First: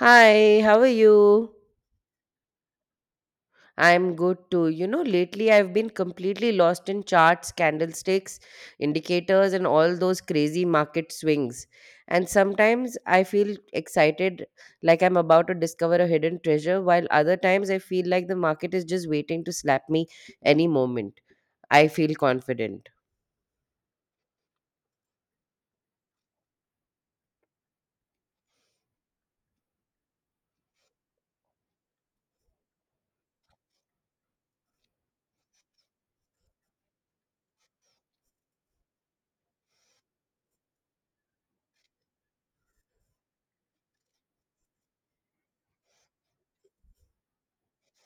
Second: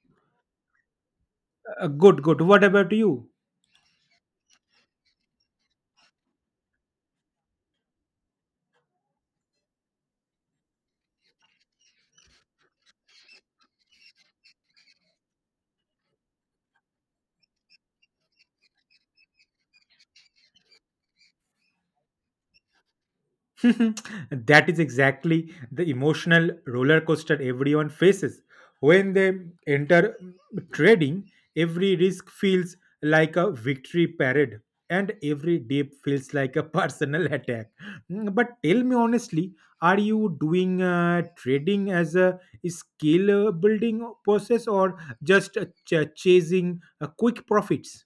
Hi, how are you? Good, good. What about you? I'm good too. You know, lately I've been completely lost in charts, candlesticks, indicators, and all those crazy market swings. And sometimes I feel excited, like I'm about to discover a hidden treasure, while other times I feel like the market is just waiting to slap me any moment. I feel confident. That is exactly the emotional roller coaster everyone faces. When they enter trading, every risk feels like a victory parade and every dip feels like a personal attack. But tell me honestly, are you doing trading as a skill building process or just chasing quick profits?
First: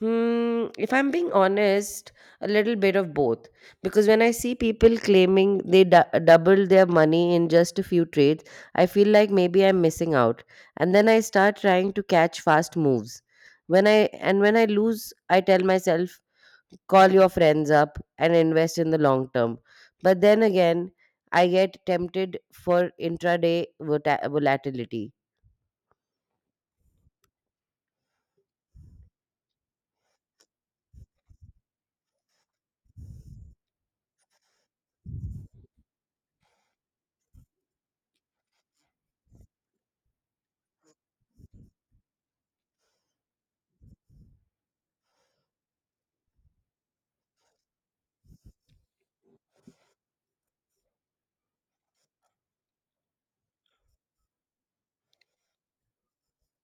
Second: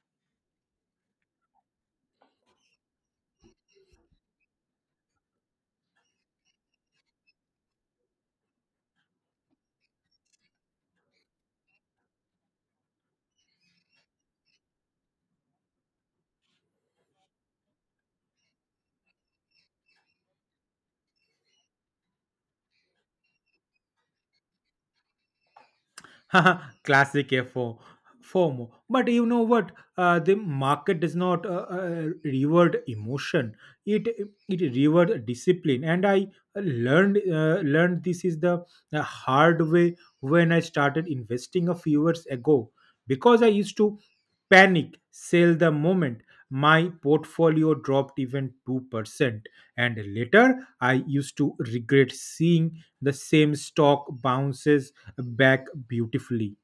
Hmm, if I'm being honest, a little bit of both. Because when I see people claiming they double their money in just a few trades, I feel like maybe I'm missing out. And then I start trying to catch fast moves. When I and when I lose, I tell myself, call your friends up and invest in the long term. But then again, I get tempted for intraday volatility. Classic FOMO. But you know what? The market does not reward emotion. It it reward discipline. And I learned this is the hard way when I started investing a few years ago because I used to panic sell the moment my portfolio dropped even 2%, and later I used to regret seeing the same stock bounces back beautifully.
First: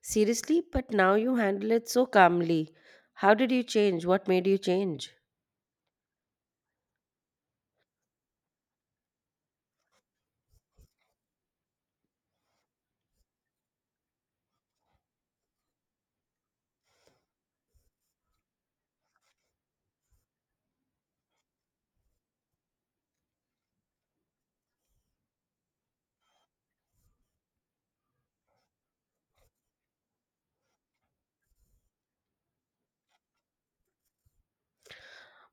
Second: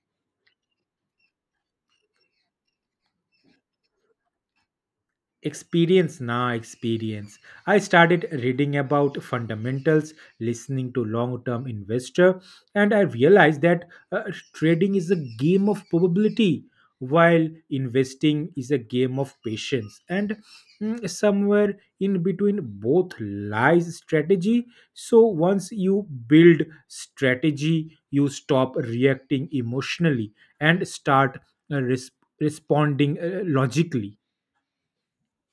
Seriously, but now you handle it so calmly. How did you change? What made you change? Experience na experience, I started reading about fundamentals, listening to long term investor, and I realized that uh, trading is a game of probability while investing is a game of patience and, somewhere in between both lies strategy. So once you build strategy you stop reacting emotionally and start uh, res- responding logically.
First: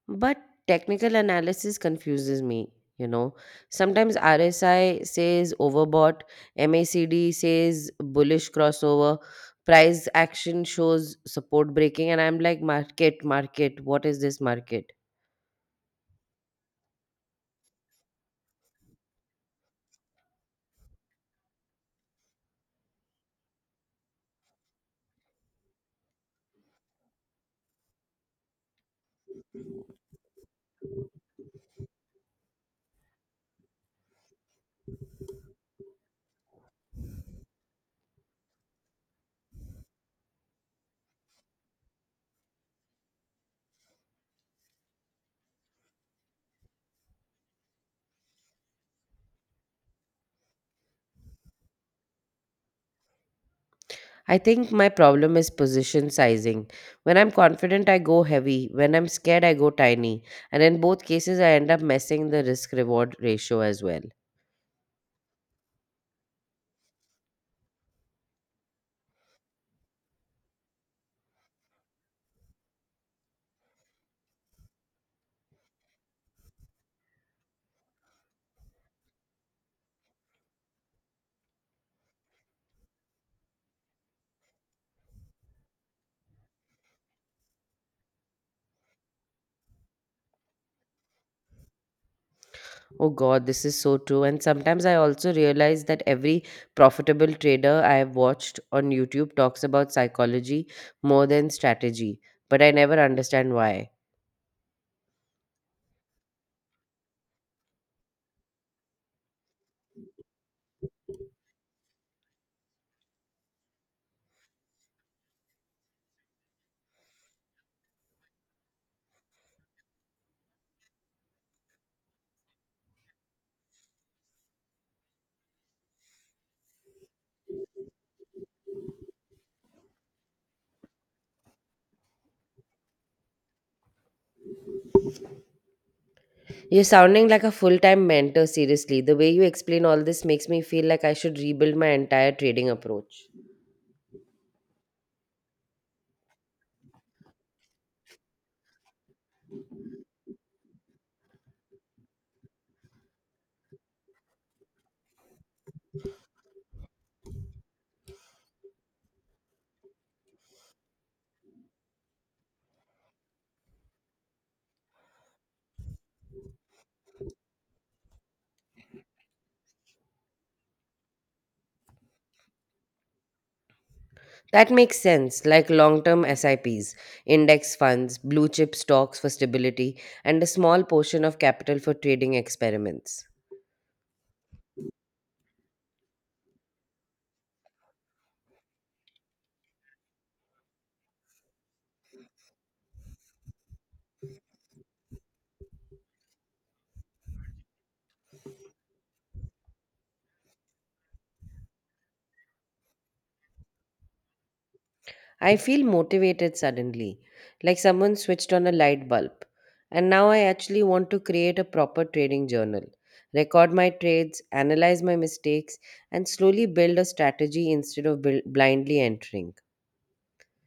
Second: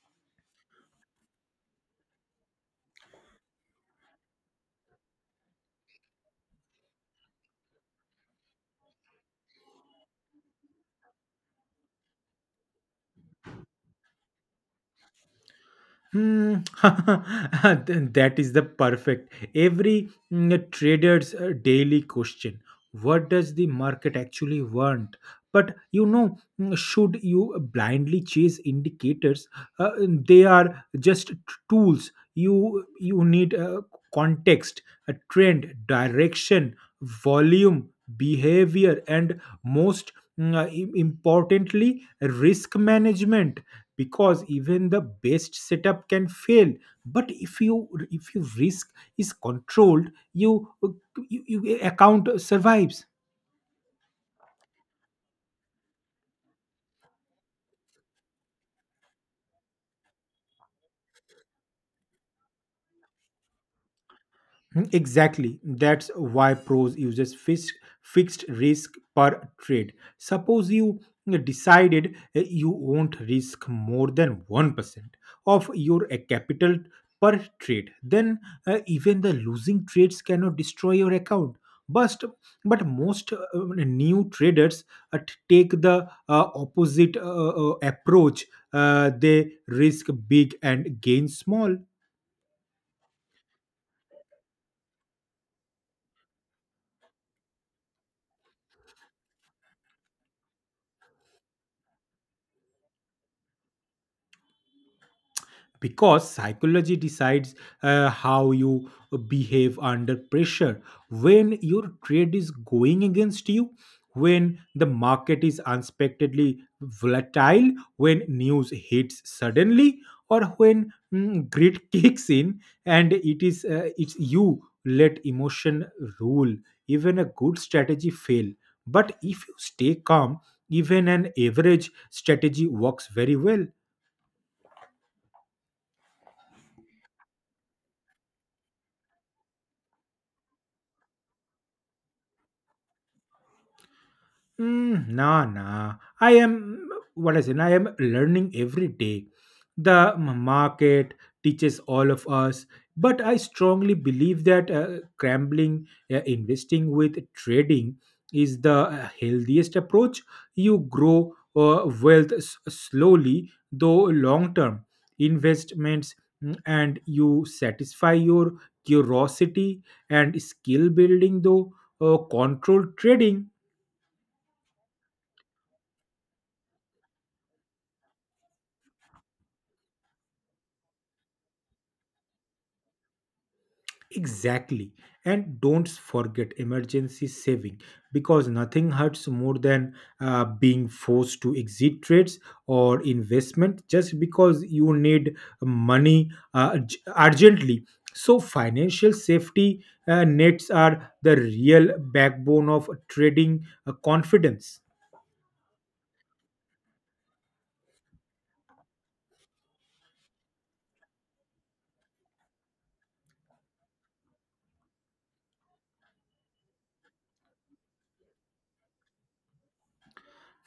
But technical analysis confuses me, you know. Sometimes RSI says overbought, MACD says bullish crossover, price action shows support breaking, and I'm like, market, market, what is this market? Hmm, then that is the perfect. Every trader's daily question. What does the market actually want? But you know, should you blindly chase indicators? They are just tools. You need context, a trend, direction, volume, behavior, and most importantly, risk management, because even the best setup can fail, but if your risk is controlled you account survives. I think my problem is position sizing. When I'm confident, I go heavy. When I'm scared, I go tiny. And in both cases, I end up messing the risk reward ratio as well. Exactly. That's why pros uses fixed risk per trade. Suppose you decided you won't risk more than 1% of your capital per trade, then even the losing trades cannot destroy your account. But but most new traders uh, take the opposite approach. They risk big and gain small. Oh God, this is so true. And sometimes I also realize that every profitable trader I have watched on YouTube talks about psychology more than strategy. But I never understand why. Because psychology decides how you behave under pressure, when your trade is going against you, when the market is unexpectedly volatile, when news hits suddenly, or when, grit kicks in. And it is, it's you let emotion rule, even a good strategy fail. But if you stay calm, even an average strategy works very well. You're sounding like a full time mentor, seriously. The way you explain all this makes me feel like I should rebuild my entire trading approach. Nah, nah. I am what I say. I am learning every day. The market teaches all of us, but I strongly believe that scrambling, investing with trading is the healthiest approach. You grow wealth slowly, though long term investments, and you satisfy your curiosity and skill building, though controlled trading. That makes sense, like long term SIPs, index funds, blue chip stocks for stability, and a small portion of capital for trading experiments. Exactly. And don't forget emergency saving, because nothing hurts more than being forced to exit trades or investment just because you need money urgently. So, financial safety nets are the real backbone of trading confidence. I feel motivated suddenly, like someone switched on a light bulb. And now I actually want to create a proper trading journal, record my trades, analyze my mistakes, and slowly build a strategy instead of blindly entering.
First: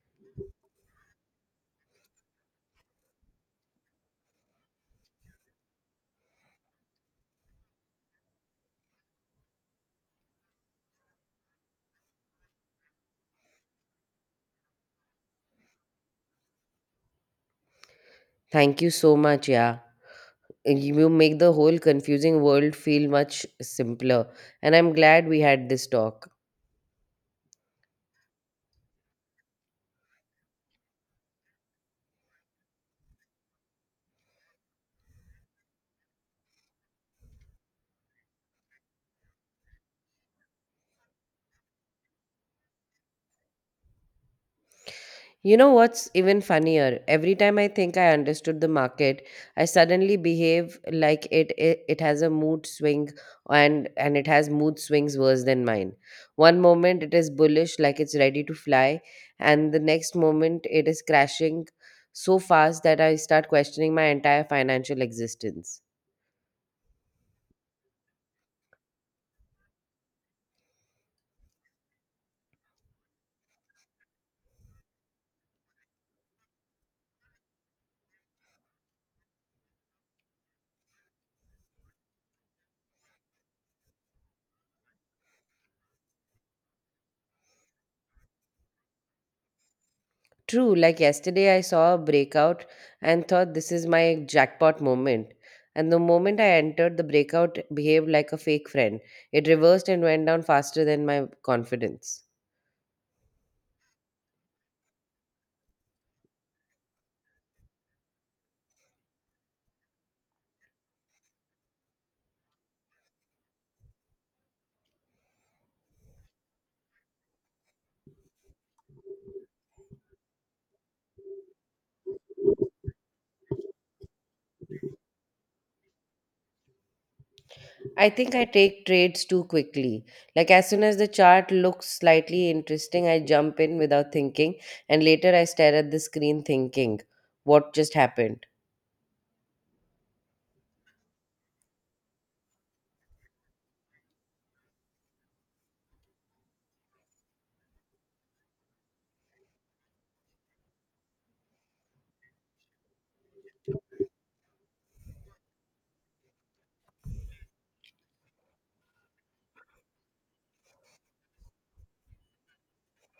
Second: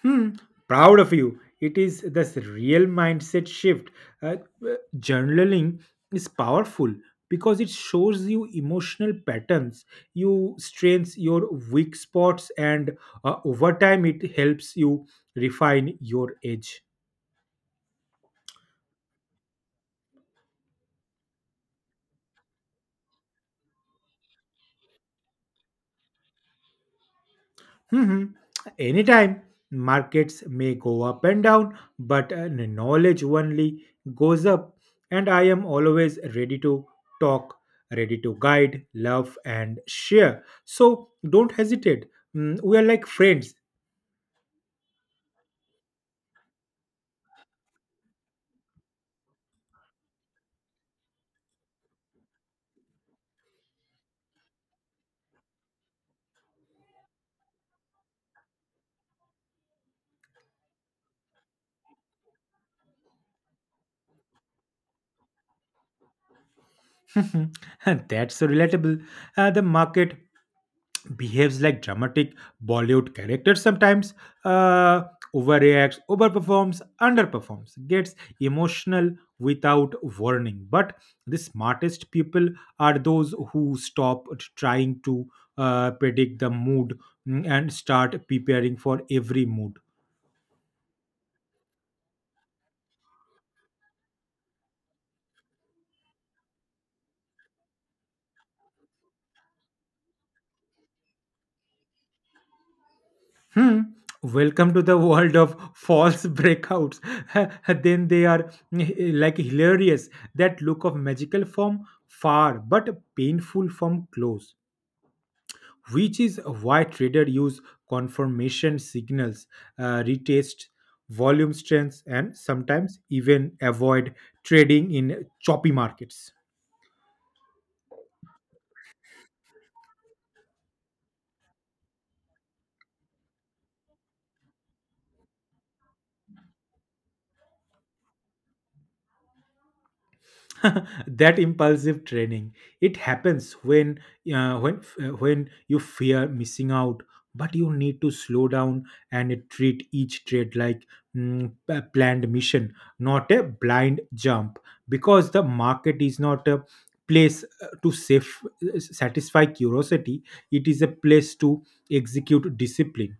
Hmm, Proud of you. It is this real mindset shift. Uh, uh, Journaling is powerful because it shows you emotional patterns, you strengths, your weak spots, and over time it helps you refine your edge. Thank you so much, yeah. You will make the whole confusing world feel much simpler. And I'm glad we had this talk. Mhm. Anytime markets may go up and down, but knowledge only goes up. And I am always ready to talk, ready to guide, love, and share. So don't hesitate. We are like friends. You know what's even funnier? Every time I think I understood the market, I suddenly behave like it has a mood swing, and it has mood swings worse than mine. One moment it is bullish like it's ready to fly, and the next moment it is crashing so fast that I start questioning my entire financial existence. That's so relatable. The market behaves like dramatic Bollywood characters sometimes, uh, overreacts, overperforms, underperforms, gets emotional without warning. But the smartest people are those who stop trying to predict the mood, and start preparing for every mood. True, like yesterday, I saw a breakout and thought this is my jackpot moment. And the moment I entered, the breakout behaved like a fake friend. It reversed and went down faster than my confidence. Hmm. Welcome to the world of false breakouts. Then they are like hilarious. That look of magical from far, but painful from close. Which is why traders use confirmation signals, retest, volume strengths, and sometimes even avoid trading in choppy markets. I think I take trades too quickly. Like, as soon as the chart looks slightly interesting, I jump in without thinking, and later I stare at the screen thinking, what just happened? That impulsive training, it happens when, uh, when when you fear missing out, but you need to slow down and treat each trade like, a planned mission, not a blind jump, because the market is not a place to safe, satisfy curiosity. It is a place to execute discipline.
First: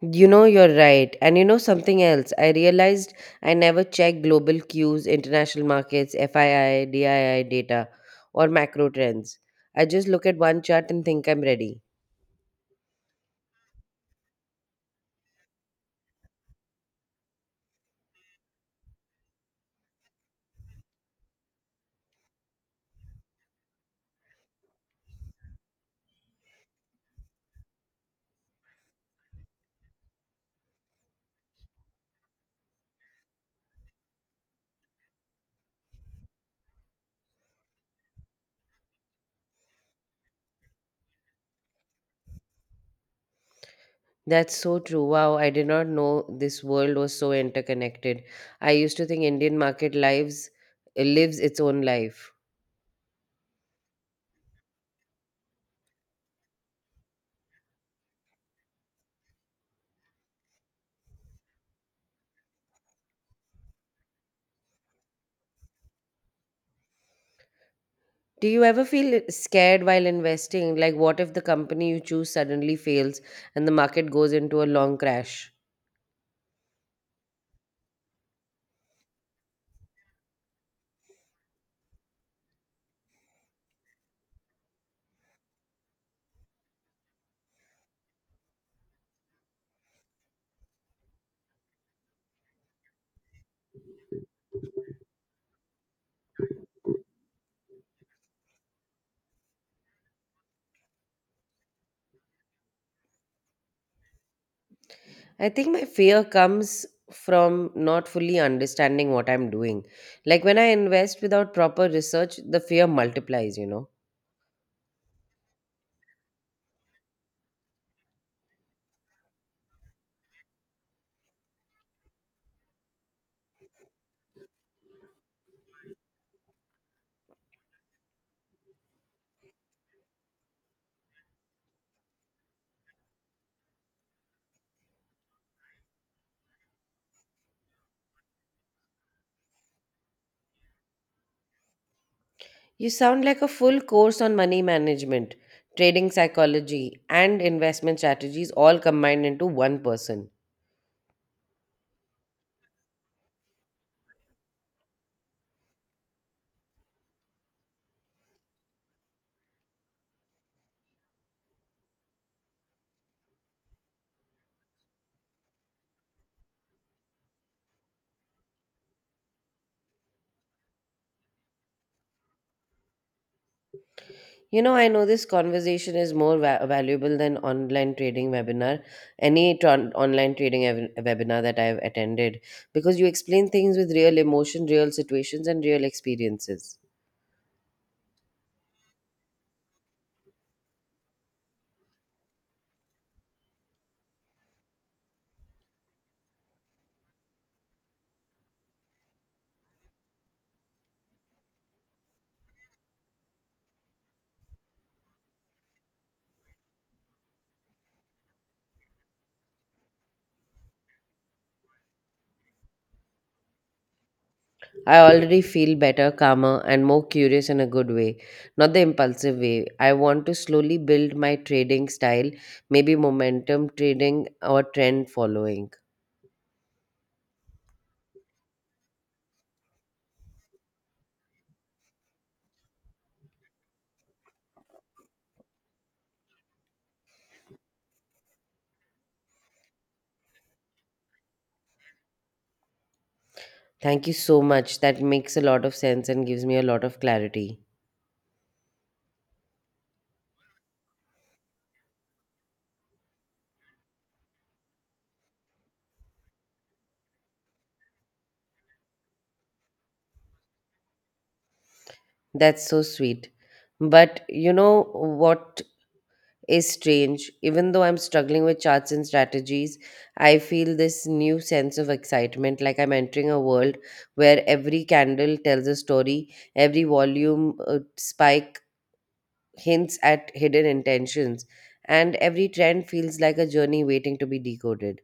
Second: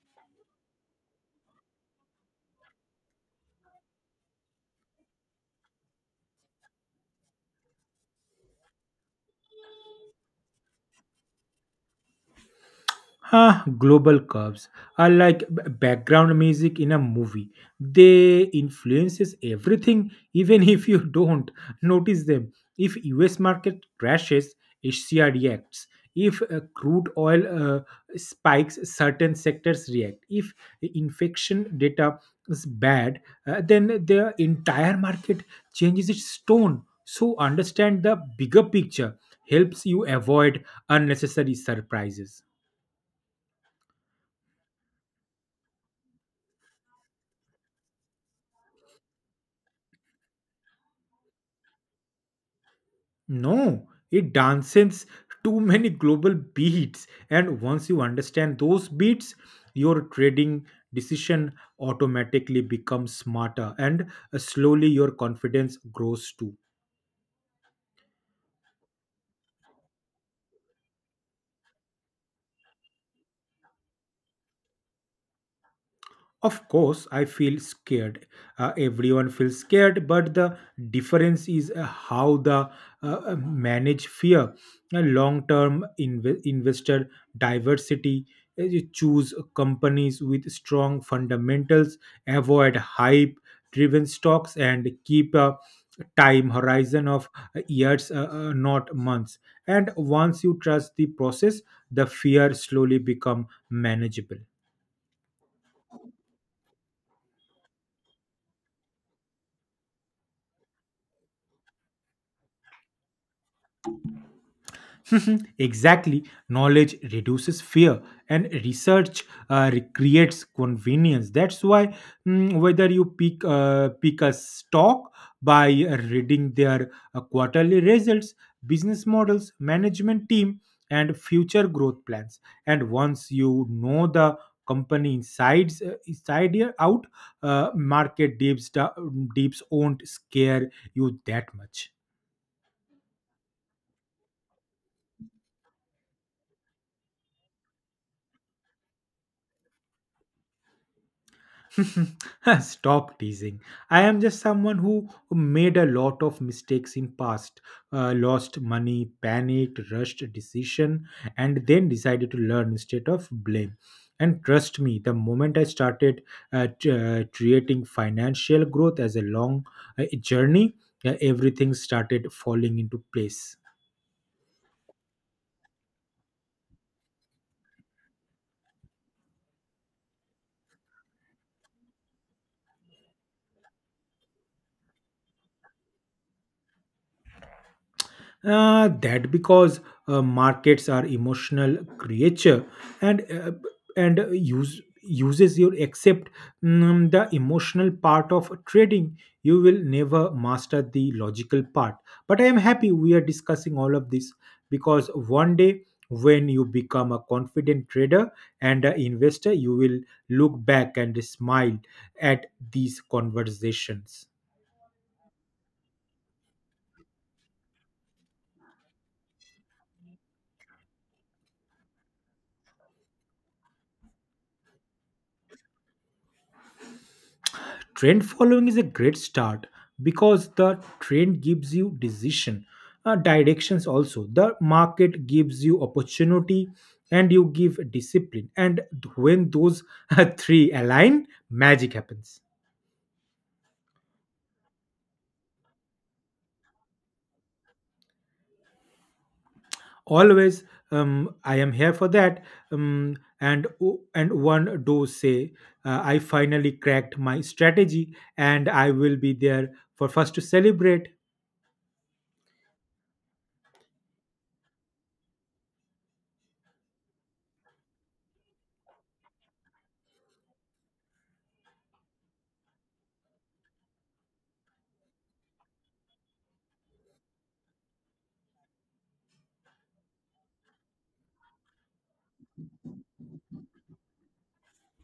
You know, you're right. And you know something else? I realized I never check global cues, international markets, FII, DII data, or macro trends. I just look at one chart and think I'm ready. Global curves are like background music in a movie. They influences everything, even if you don't notice them. If U.S. market crashes, Asia reacts. If crude oil spikes, certain sectors react. If infection data is bad, then the entire market changes its tone. So understand the bigger picture helps you avoid unnecessary surprises. That's so true. Wow, I did not know this world was so interconnected. I used to think Indian market lives lives its own life. No, it dances too many global beats, and once you understand those beats, your trading decision automatically becomes smarter, and slowly your confidence grows too. Do you ever feel scared while investing? Like what if the company you choose suddenly fails and the market goes into a long crash? Of course, I feel scared. Everyone feels scared, but the difference is how the manage fear. A long-term investor diversity. You choose companies with strong fundamentals, avoid hype-driven stocks, and keep a time horizon of years, not months. And once you trust the process, the fear slowly become manageable. I think my fear comes from not fully understanding what I'm doing. Like when I invest without proper research, the fear multiplies, you know. Exactly. Knowledge reduces fear, and research recreates convenience. That's why, whether you pick a stock by reading their quarterly results, business models, management team, and future growth plans, and once you know the company inside here out, market dips won't scare you that much. You sound like a full course on money management, trading psychology, and investment strategies all combined into one person. Stop teasing. I am just someone who made a lot of mistakes in past, lost money, panicked, rushed a decision, and then decided to learn instead of blame. And trust me, the moment I started creating financial growth as a long journey, everything started falling into place. You know, I know this conversation is more valuable than online trading webinar, any tran online trading webinar that I've attended, because you explain things with real emotion, real situations, and real experiences. That because markets are emotional creature, and use uses your accept, the emotional part of trading, you will never master the logical part. But I am happy we are discussing all of this, because one day when you become a confident trader and an investor, you will look back and smile at these conversations. I already feel better, calmer, and more curious in a good way, not the impulsive way. I want to slowly build my trading style, maybe momentum trading or trend following. Trend following is a great start, because the trend gives you decision directions, also the market gives you opportunity, and you give discipline, and when those three align, magic happens. Thank you so much. That makes a lot of sense and gives me a lot of clarity. Always, I am here for that, um, and and one do say I finally cracked my strategy, and I will be there for first to celebrate. That's so sweet. But you know what is strange. Even though I'm struggling with charts and strategies, I feel this new sense of excitement like I'm entering a world where every candle tells a story, every volume spike hints at hidden intentions, and every trend feels like a journey waiting to be decoded.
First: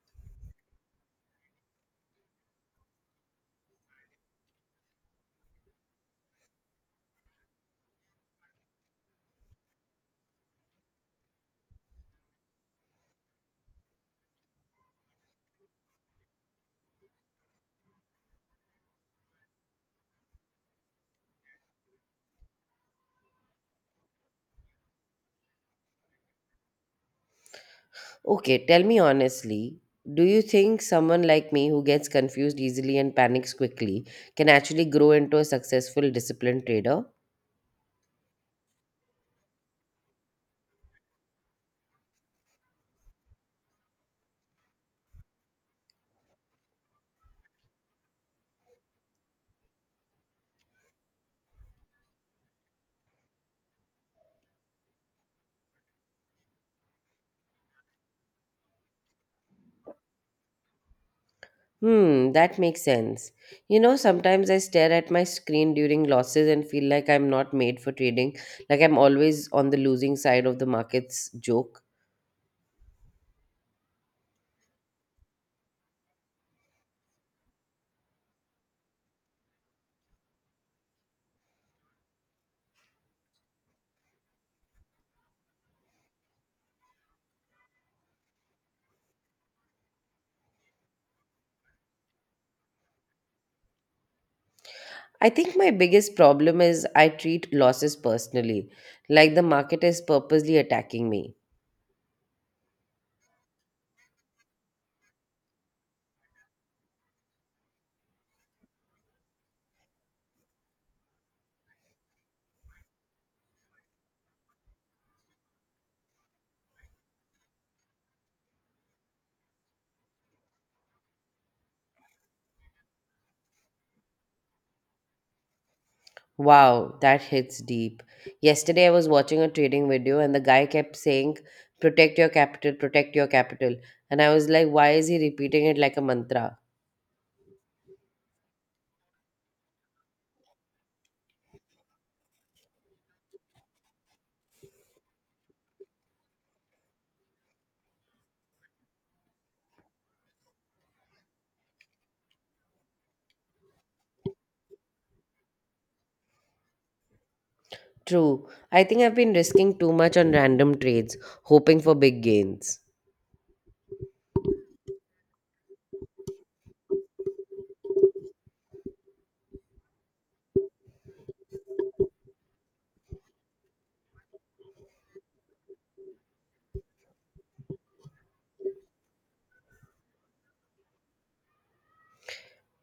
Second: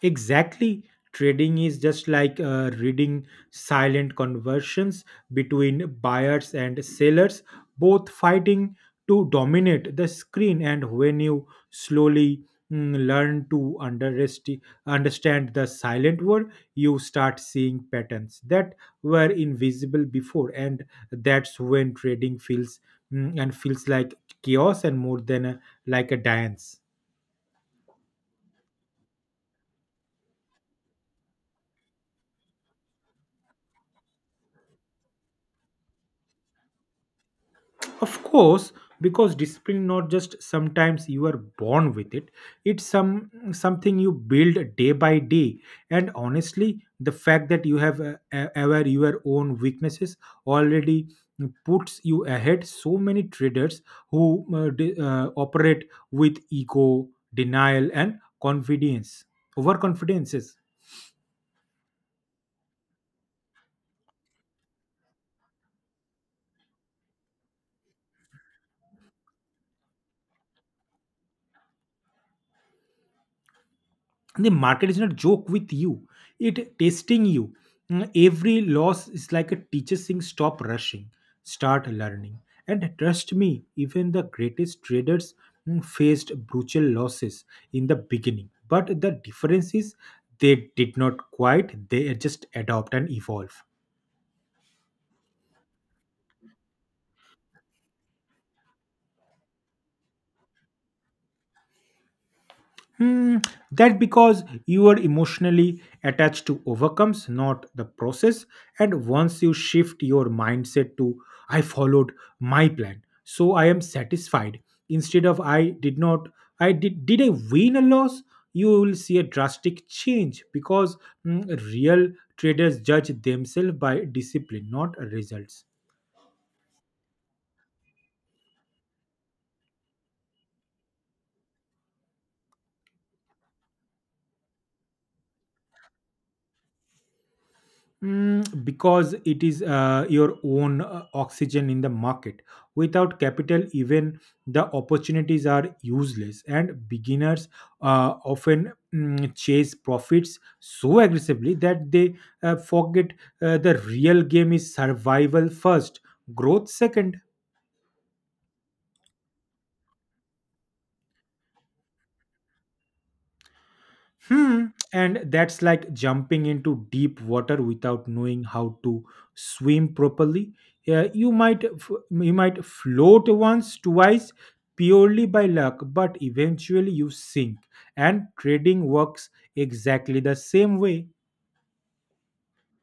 Exactly. Trading is just like reading silent conversions between buyers and sellers, both fighting to dominate the screen. And when you slowly mm, learn to underesti- understand the silent word, you start seeing patterns that were invisible before. And that's when trading feels, mm, and feels like chaos and more than a, like a dance. Okay, tell me honestly. Do you think someone like me who gets confused easily and panics quickly can actually grow into a successful, disciplined trader? Of course, because discipline not just sometimes you are born with it, it's some something you build day by day. And honestly, the fact that you have aware your own weaknesses already puts you ahead so many traders who operate with ego, denial, and confidence overconfidences. Hmm, that makes sense. You know, sometimes I stare at my screen during losses and feel like I'm not made for trading, like I'm always on the losing side of the market's joke. The market is not joke with you, it testing you. Every loss is like a teacher saying stop rushing, start learning. And trust me, even the greatest traders faced brutal losses in the beginning, but the difference is they did not quite, they just adopt and evolve. I think my biggest problem is I treat losses personally, like the market is purposely attacking me. Hmm, that because you are emotionally attached to overcomes, not the process. And once you shift your mindset to, I followed my plan, so I am satisfied, instead of, I did not, did I win a loss? You will see a drastic change, because real traders judge themselves by discipline, not results. Wow, that hits deep. Yesterday I was watching a trading video and the guy kept saying, protect your capital, protect your capital. And I was like, why is he repeating it like a mantra? Because it is your own oxygen in the market. Without capital, even the opportunities are useless, and beginners often chase profits so aggressively that they forget the real game is survival first, growth second. True. I think I've been risking too much on random trades, hoping for big gains. Hmm. And that's like jumping into deep water without knowing how to swim properly. Yeah, you might you might float once, twice, purely by luck, but eventually you sink. And trading works exactly the same way.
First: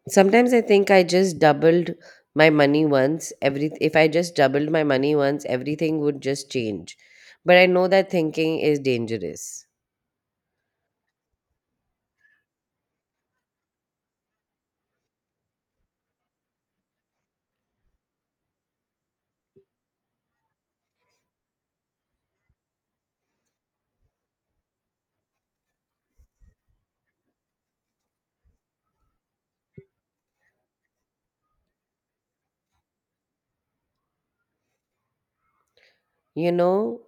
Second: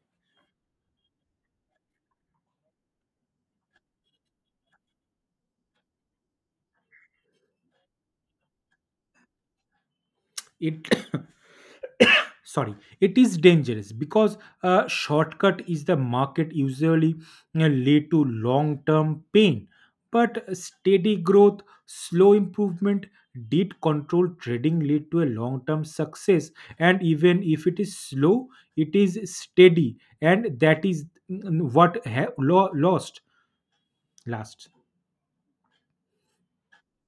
Sometimes I think I just doubled my money once. Every if I just doubled my money once, everything would just change. But I know that thinking is dangerous. It sorry, it is dangerous because a shortcut is the market usually lead to long term pain. But steady growth, slow improvement, did control trading lead to a long term success. And even if it is slow, it is steady, and that is mm, what ha- lo- lost last. You know,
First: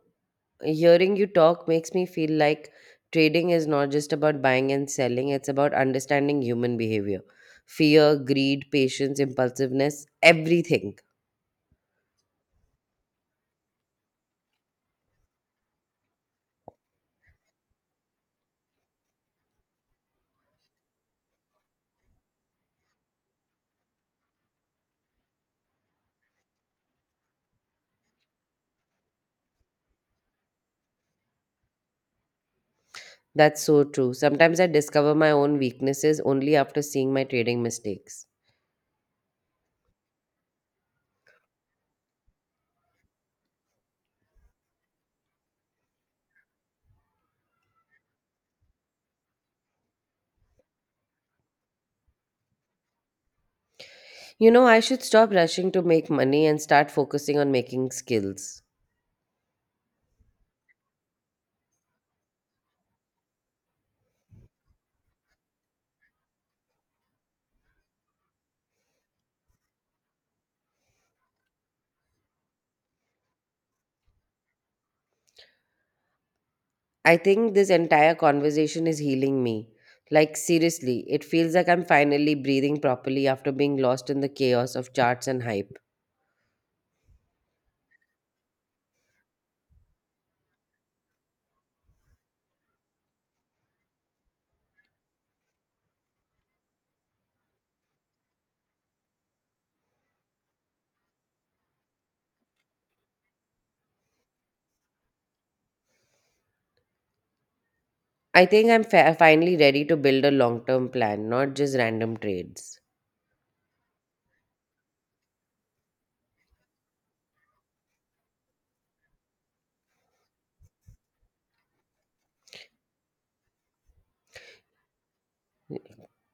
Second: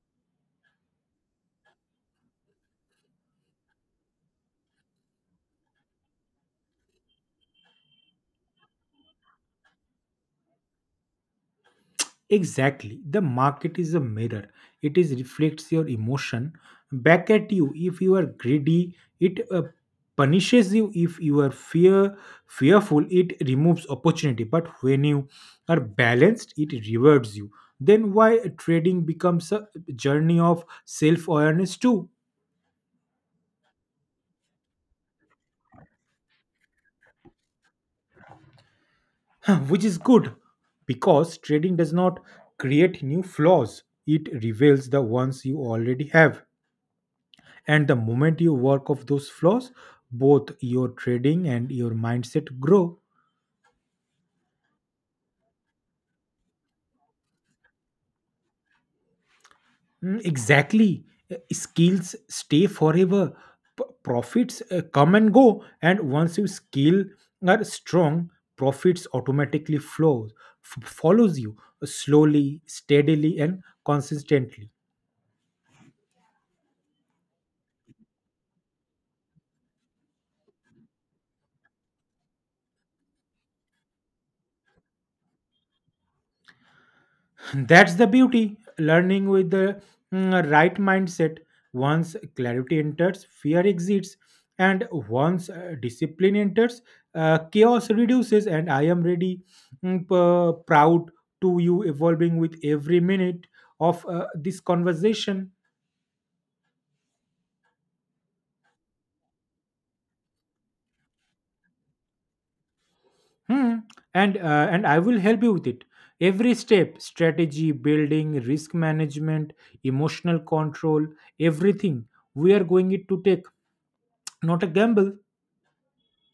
hearing you talk makes me feel like trading is not just about buying and selling, it's about understanding human behavior. Fear, greed, patience, impulsiveness, everything. Exactly. The market is a mirror. It is reflects your emotion back at you. If you are greedy, it punishes you. If you are fearful, it removes opportunity. But when you are balanced, it rewards you. Then why trading becomes a journey of self awareness too. That's so true. Sometimes I discover my own weaknesses only after seeing my trading mistakes. Which is good, because trading does not create new flaws. It reveals the ones you already have. And the moment you work off those flaws, both your trading and your mindset grow. You know, I should stop rushing to make money and start focusing on making skills. Exactly. Skills stay forever. Profits come and go. And once you skill are strong, profits automatically flows, follows you slowly, steadily, and consistently. I think this entire conversation is healing me. Like, seriously, it feels like I'm finally breathing properly after being lost in the chaos of charts and hype. That's the beauty. Learning with the right mindset. Once clarity enters, fear exits. And once discipline enters, chaos reduces. And I am ready, proud to you evolving with every minute of this conversation. I think I'm finally ready to build a long term plan, not just random trades. Hmm. And I will help you with it. Every step strategy, building, risk management, emotional control, everything we are going it to take, not a gamble.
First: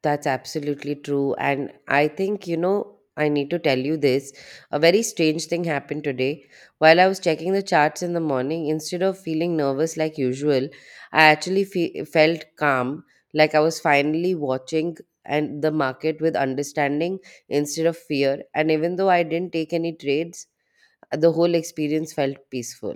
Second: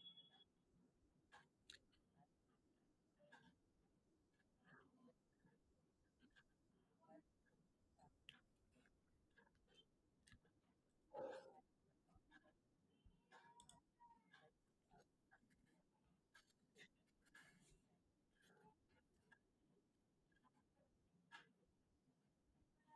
That's absolutely true. And I think, you know, I need to tell you this. A very strange thing happened today. While I was checking the charts in the morning, instead of feeling nervous like usual, I actually felt calm, like I was finally watching and the market with understanding instead of fear. And even though I didn't take any trades, the whole experience felt peaceful.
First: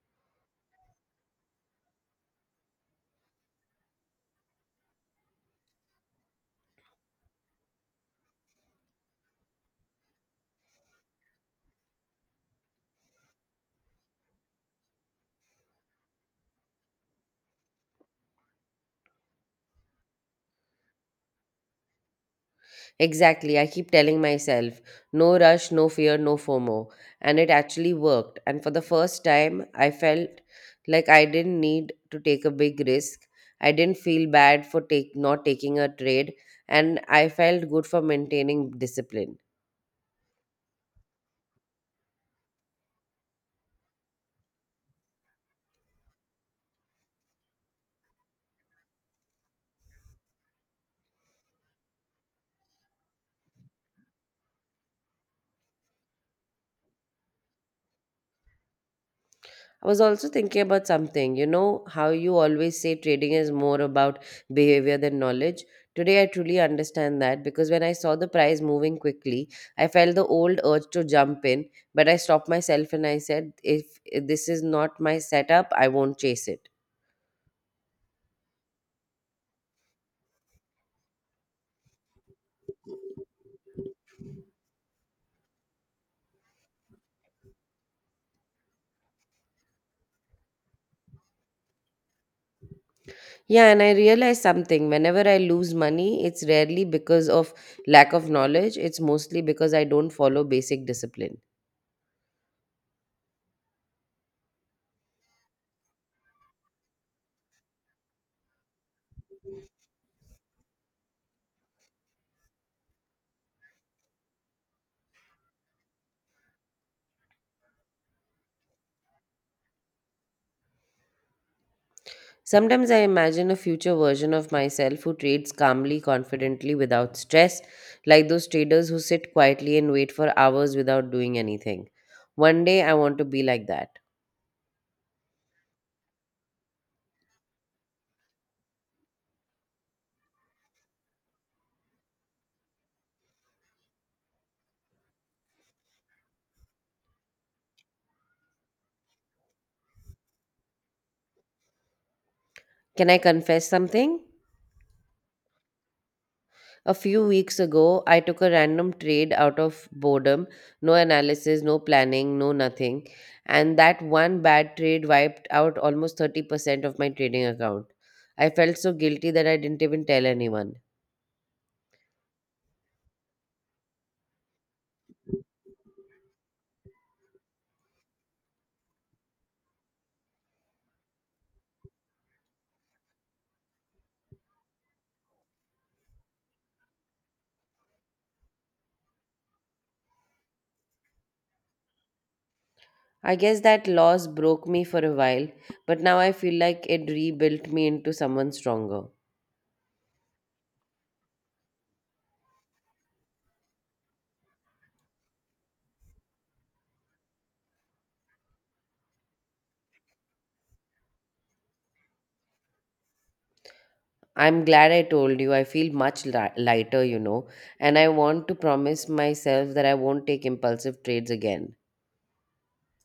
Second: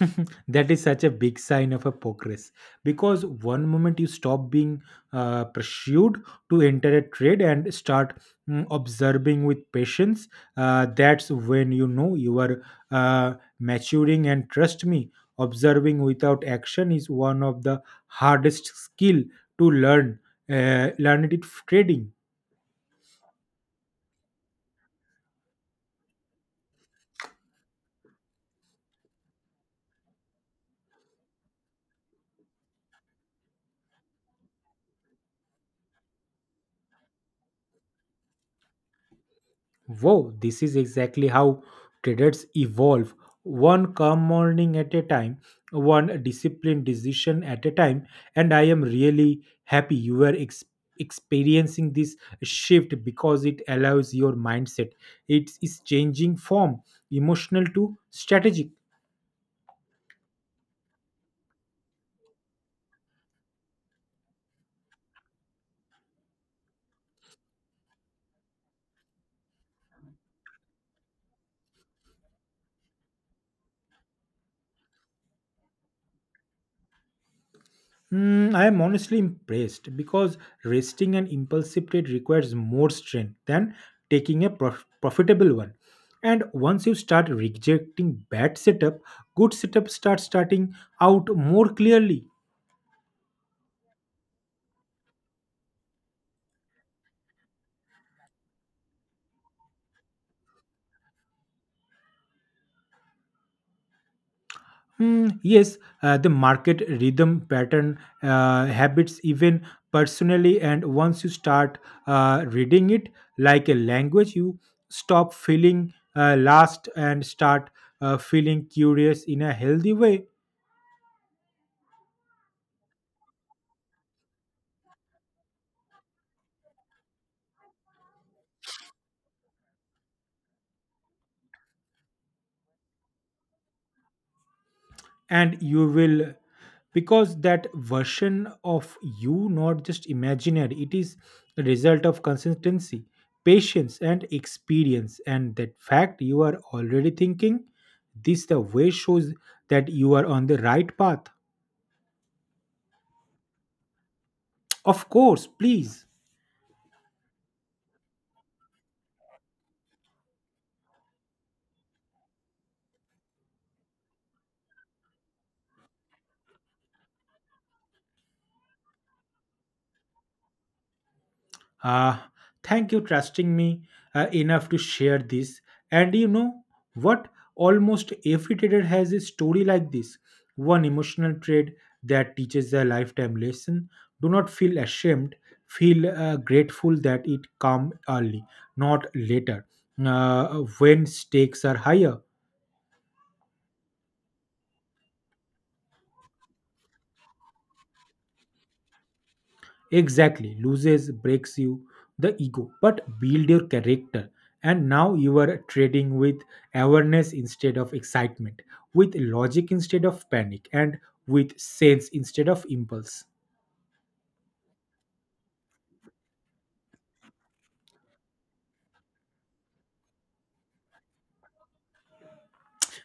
That is such a big sign of a progress because one moment you stop being pursued to enter a trade and start observing with patience that's when you know you are uh, maturing, and trust me, observing without action is one of the hardest skill to learn learn it in trading. Exactly. I keep telling myself, no rush, no fear, no FOMO. And it actually worked. And for the first time, I felt like I didn't need to take a big risk. I didn't feel bad for take, not taking a trade. And I felt good for maintaining discipline. Wow, this is exactly how traders evolve. One calm morning at a time, one disciplined decision at a time. And I am really happy you were experiencing this shift because it allows your mindset. It is changing from emotional to strategic. I was also thinking about something. You know how you always say trading is more about behavior than knowledge? Today, I truly understand that because when I saw the price moving quickly, I felt the old urge to jump in, but I stopped myself and I said, if this is not my setup, I won't chase it. I am honestly impressed because resting an impulsive trade requires more strength than taking a profitable one. And once you start rejecting bad setup, good setup starts starting out more clearly. Yeah, and I realized something. Whenever I lose money, it's rarely because of lack of knowledge, it's mostly because I don't follow basic discipline. Hmm, yes, the market rhythm, pattern, habits, even personally, and once you start reading it like a language, you stop feeling lost and start feeling curious in a healthy way. Sometimes I imagine a future version of myself who trades calmly, confidently, without stress, like those traders who sit quietly and wait for hours without doing anything. One day I want to be like that. And you will, because that version of you not just imaginary, it is a result of consistency, patience and experience, and that fact you are already thinking this the way shows that you are on the right path. Can I confess something? Of course, please. A few weeks ago, I took a random trade out of boredom, no analysis, no planning, no nothing. And that one bad trade wiped out almost 30% of my trading account. I felt so guilty that I didn't even tell anyone. Uh, thank you trusting me enough to share this. And you know what? Almost every trader has a story like this. One emotional trade that teaches a lifetime lesson. Do not feel ashamed. Feel grateful that it come early, not later, when stakes are higher. I guess that loss broke me for a while, but now I feel like it rebuilt me into someone stronger. Exactly, loses breaks you the ego, but build your character. And now you are trading with awareness instead of excitement, with logic instead of panic, and with sense instead of impulse. I'm glad I told you. I feel much lighter, you know, and I want to promise myself that I won't take impulsive trades again.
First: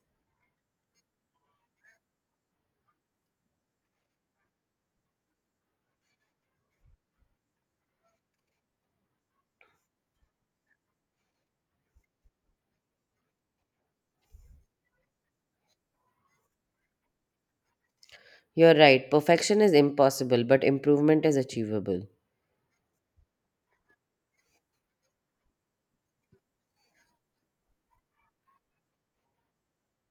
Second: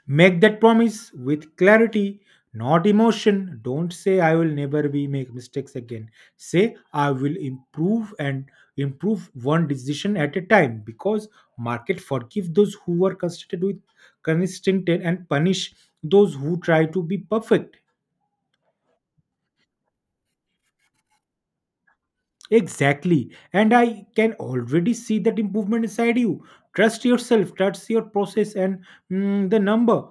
Make that promise with clarity, not emotion. Don't say I will never be make mistakes again. Say I will improve and improve one decision at a time, because market forgive those who are consistent with consistent and punish those who try to be perfect. You're right, perfection is impossible, but improvement is achievable. Exactly. And I can already see that improvement inside you. Trust yourself, trust your process and the number.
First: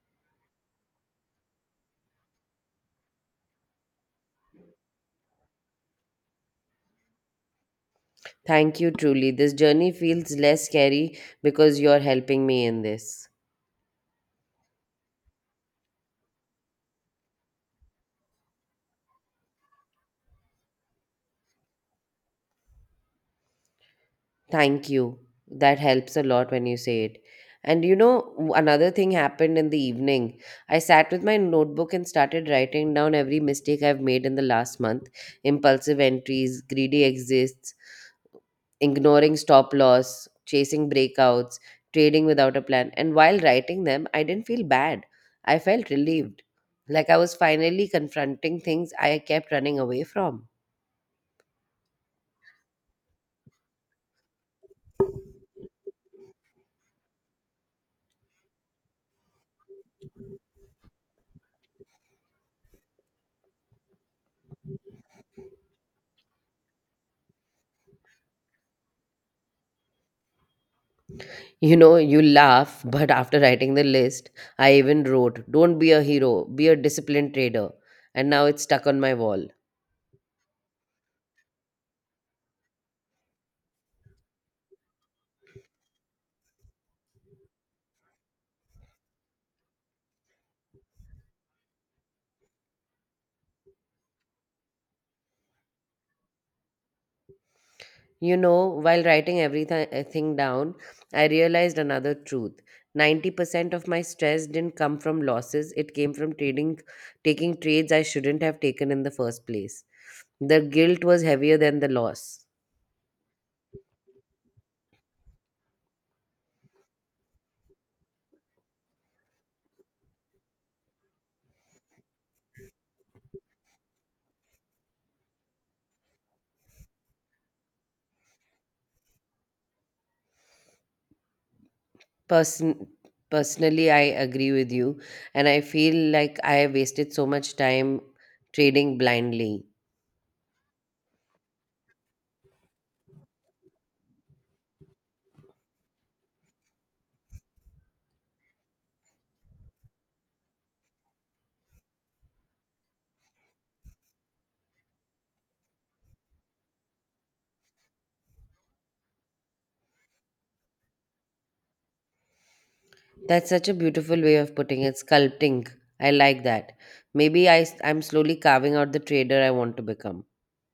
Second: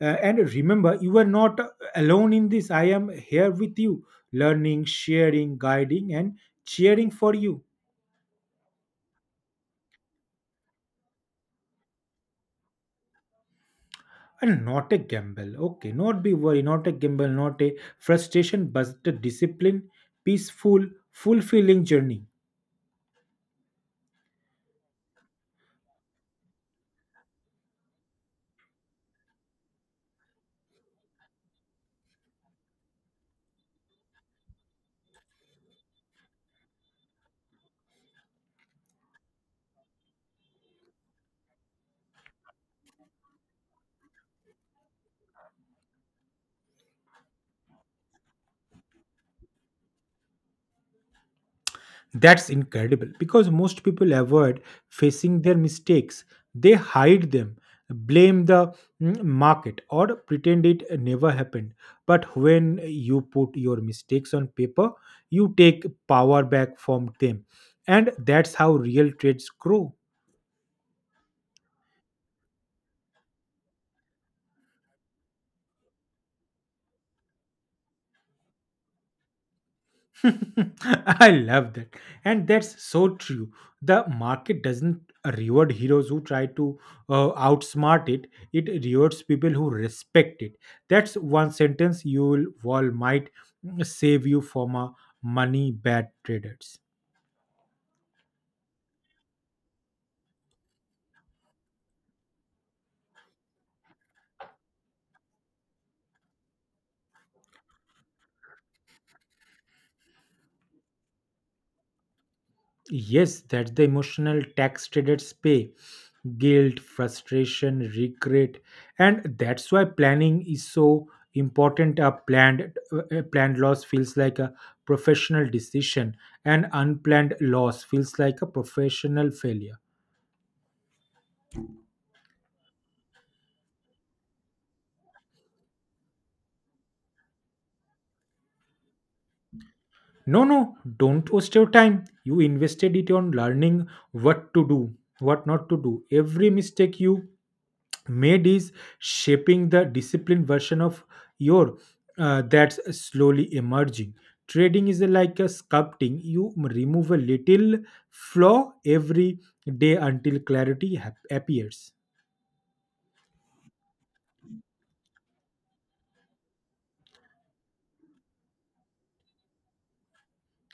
And remember, you are not alone in this. I am here with you, learning, sharing, guiding, and cheering for you. Thank you, truly. This journey feels less scary because you're helping me in this. And not a gamble. Okay, not be worried, not a gamble, not a frustration, but a discipline, peaceful, fulfilling journey. Thank you. That helps a lot when you say it. And you know, another thing happened in the evening. I sat with my notebook and started writing down every mistake I've made in the last month: impulsive entries, greedy exits, ignoring stop loss, chasing breakouts, trading without a plan. And while writing them, I didn't feel bad. I felt relieved. Like I was finally confronting things I kept running away from. That's incredible because most people avoid facing their mistakes. They hide them, blame the market, or pretend it never happened. But when you put your mistakes on paper, you take power back from them. And that's how real trades grow. You know, you laugh, but after writing the list, I even wrote, don't be a hero, be a disciplined trader. And now it's stuck on my wall. I love that. And that's so true. The market doesn't reward heroes who try to outsmart it, it rewards people who respect it. That's one sentence you will all might save you from a money bad traders. You know, while writing everything down, I realized another truth. 90% of my stress didn't come from losses, it came from trading, taking trades I shouldn't have taken in the first place. The guilt was heavier than the loss. Yes, that's the emotional tax traders pay, guilt, frustration, regret, and that's why planning is so important. A planned loss feels like a professional decision, and unplanned loss feels like a professional failure. Person- Personally, I agree with you, and I feel like I have wasted so much time trading blindly. No, no, don't waste your time. You invested it on learning what to do, what not to do. Every mistake you made is shaping the disciplined version of your that's slowly emerging. Trading is like a sculpting. You remove a little flaw every day until clarity appears. That's such a beautiful way of putting it, sculpting. I like that. Maybe I am slowly carving out the trader I want to become.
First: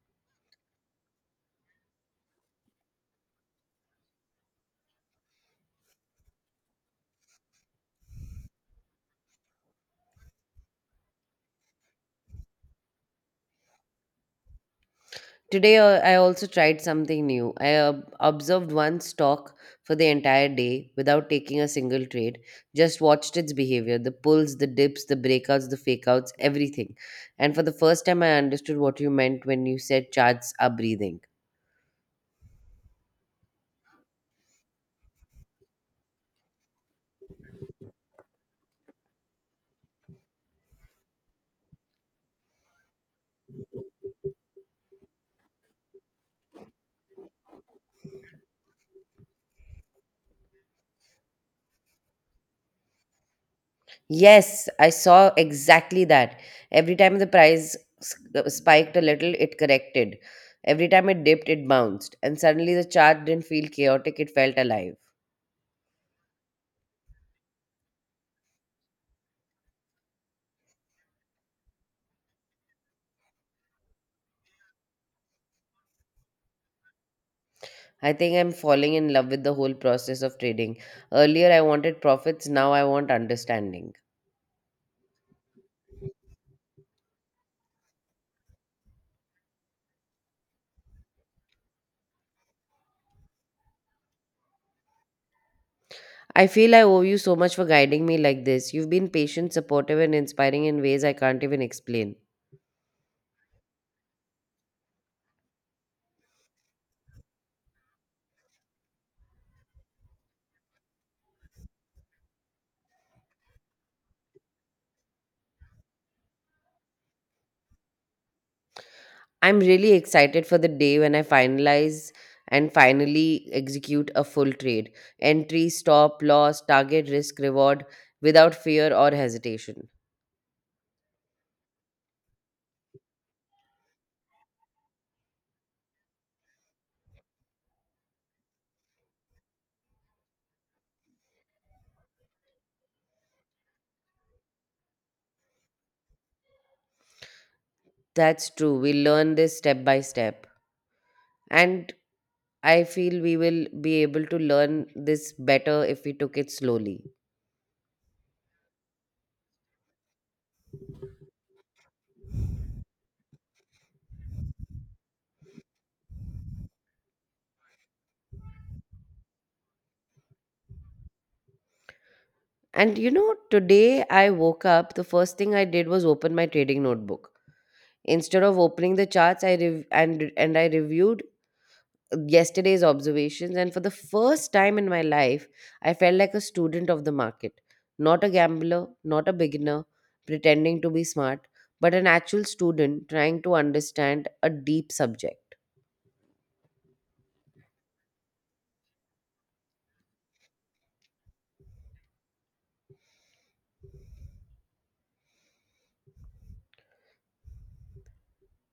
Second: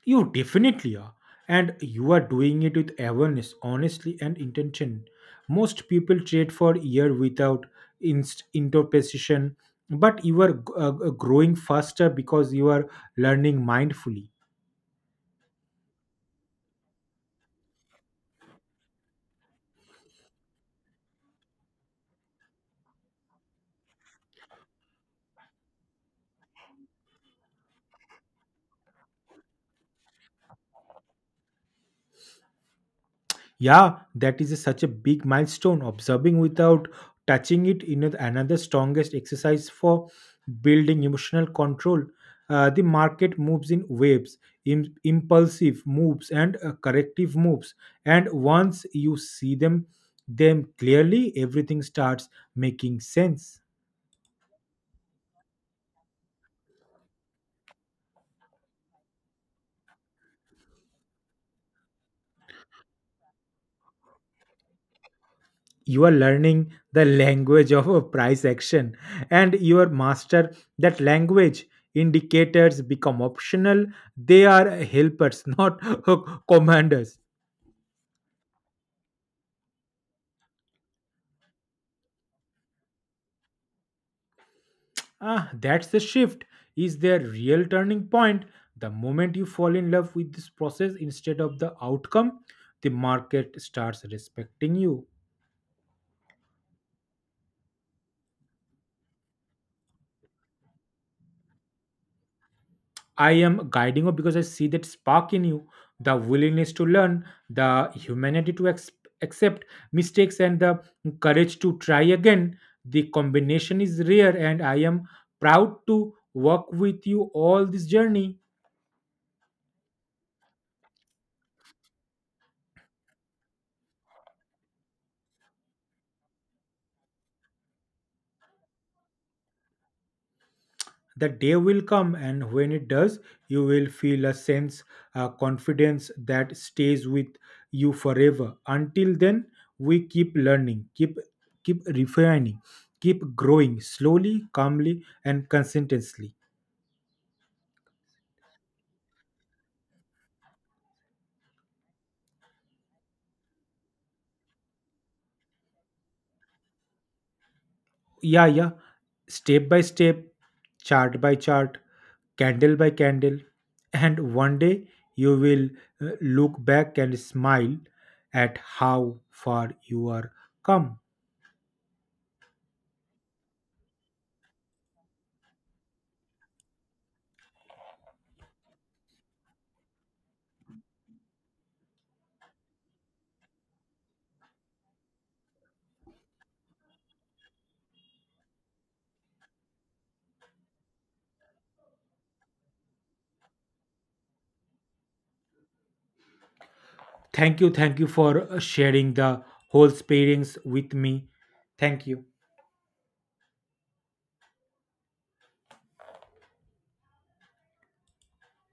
You definitely are. And you are doing it with awareness, honestly, and intention. Most people trade for year without interpretation, but you are growing faster because you are learning mindfully. Today, I also tried something new. I observed one stock for the entire day without taking a single trade, just watched its behavior: the pulls, the dips, the breakouts, the fakeouts, everything. And for the first time, I understood what you meant when you said charts are breathing. Yeah, that is such a big milestone. Observing without touching it in another strongest exercise for building emotional control. The market moves in waves, impulsive moves and corrective moves. And once you see them clearly, everything starts making sense. Yes, I saw exactly that. Every time the price spiked a little, it corrected. Every time it dipped, it bounced. And suddenly the chart didn't feel chaotic, it felt alive. You are learning the language of a price action, and your master that language, indicators become optional. They are helpers, not commanders. I think I'm falling in love with the whole process of trading. Earlier, I wanted profits, now I want understanding. Ah, that's the shift, is their real turning point. The moment you fall in love with this process instead of the outcome, the market starts respecting you. I feel I owe you so much for guiding me like this. You've been patient, supportive, and inspiring in ways I can't even explain. I am guiding you because I see that spark in you, the willingness to learn, the humanity to accept mistakes, and the courage to try again. The combination is rare, and I am proud to work with you all this journey. I'm really excited for the day when I finalize and finally execute a full trade. Entry, stop, loss, target, risk, reward without fear or hesitation. The day will come, and when it does you will feel a sense confidence that stays with you forever. Until then we keep learning, keep refining, keep growing, slowly, calmly and consistently. That's true. We learn this step by step. And I feel we will be able to learn this better if we took it slowly. Yeah, yeah, step by step, chart by chart, candle by candle, and one day you will look back and smile at how far you are come. And you know, today I woke up, the first thing I did was open my trading notebook. Instead of opening the charts I rev- and I reviewed yesterday's observations, and for the first time in my life, I felt like a student of the market, not a gambler, not a beginner pretending to be smart, but an actual student trying to understand a deep subject. Thank you. Thank you for sharing the whole experience with me. Thank you.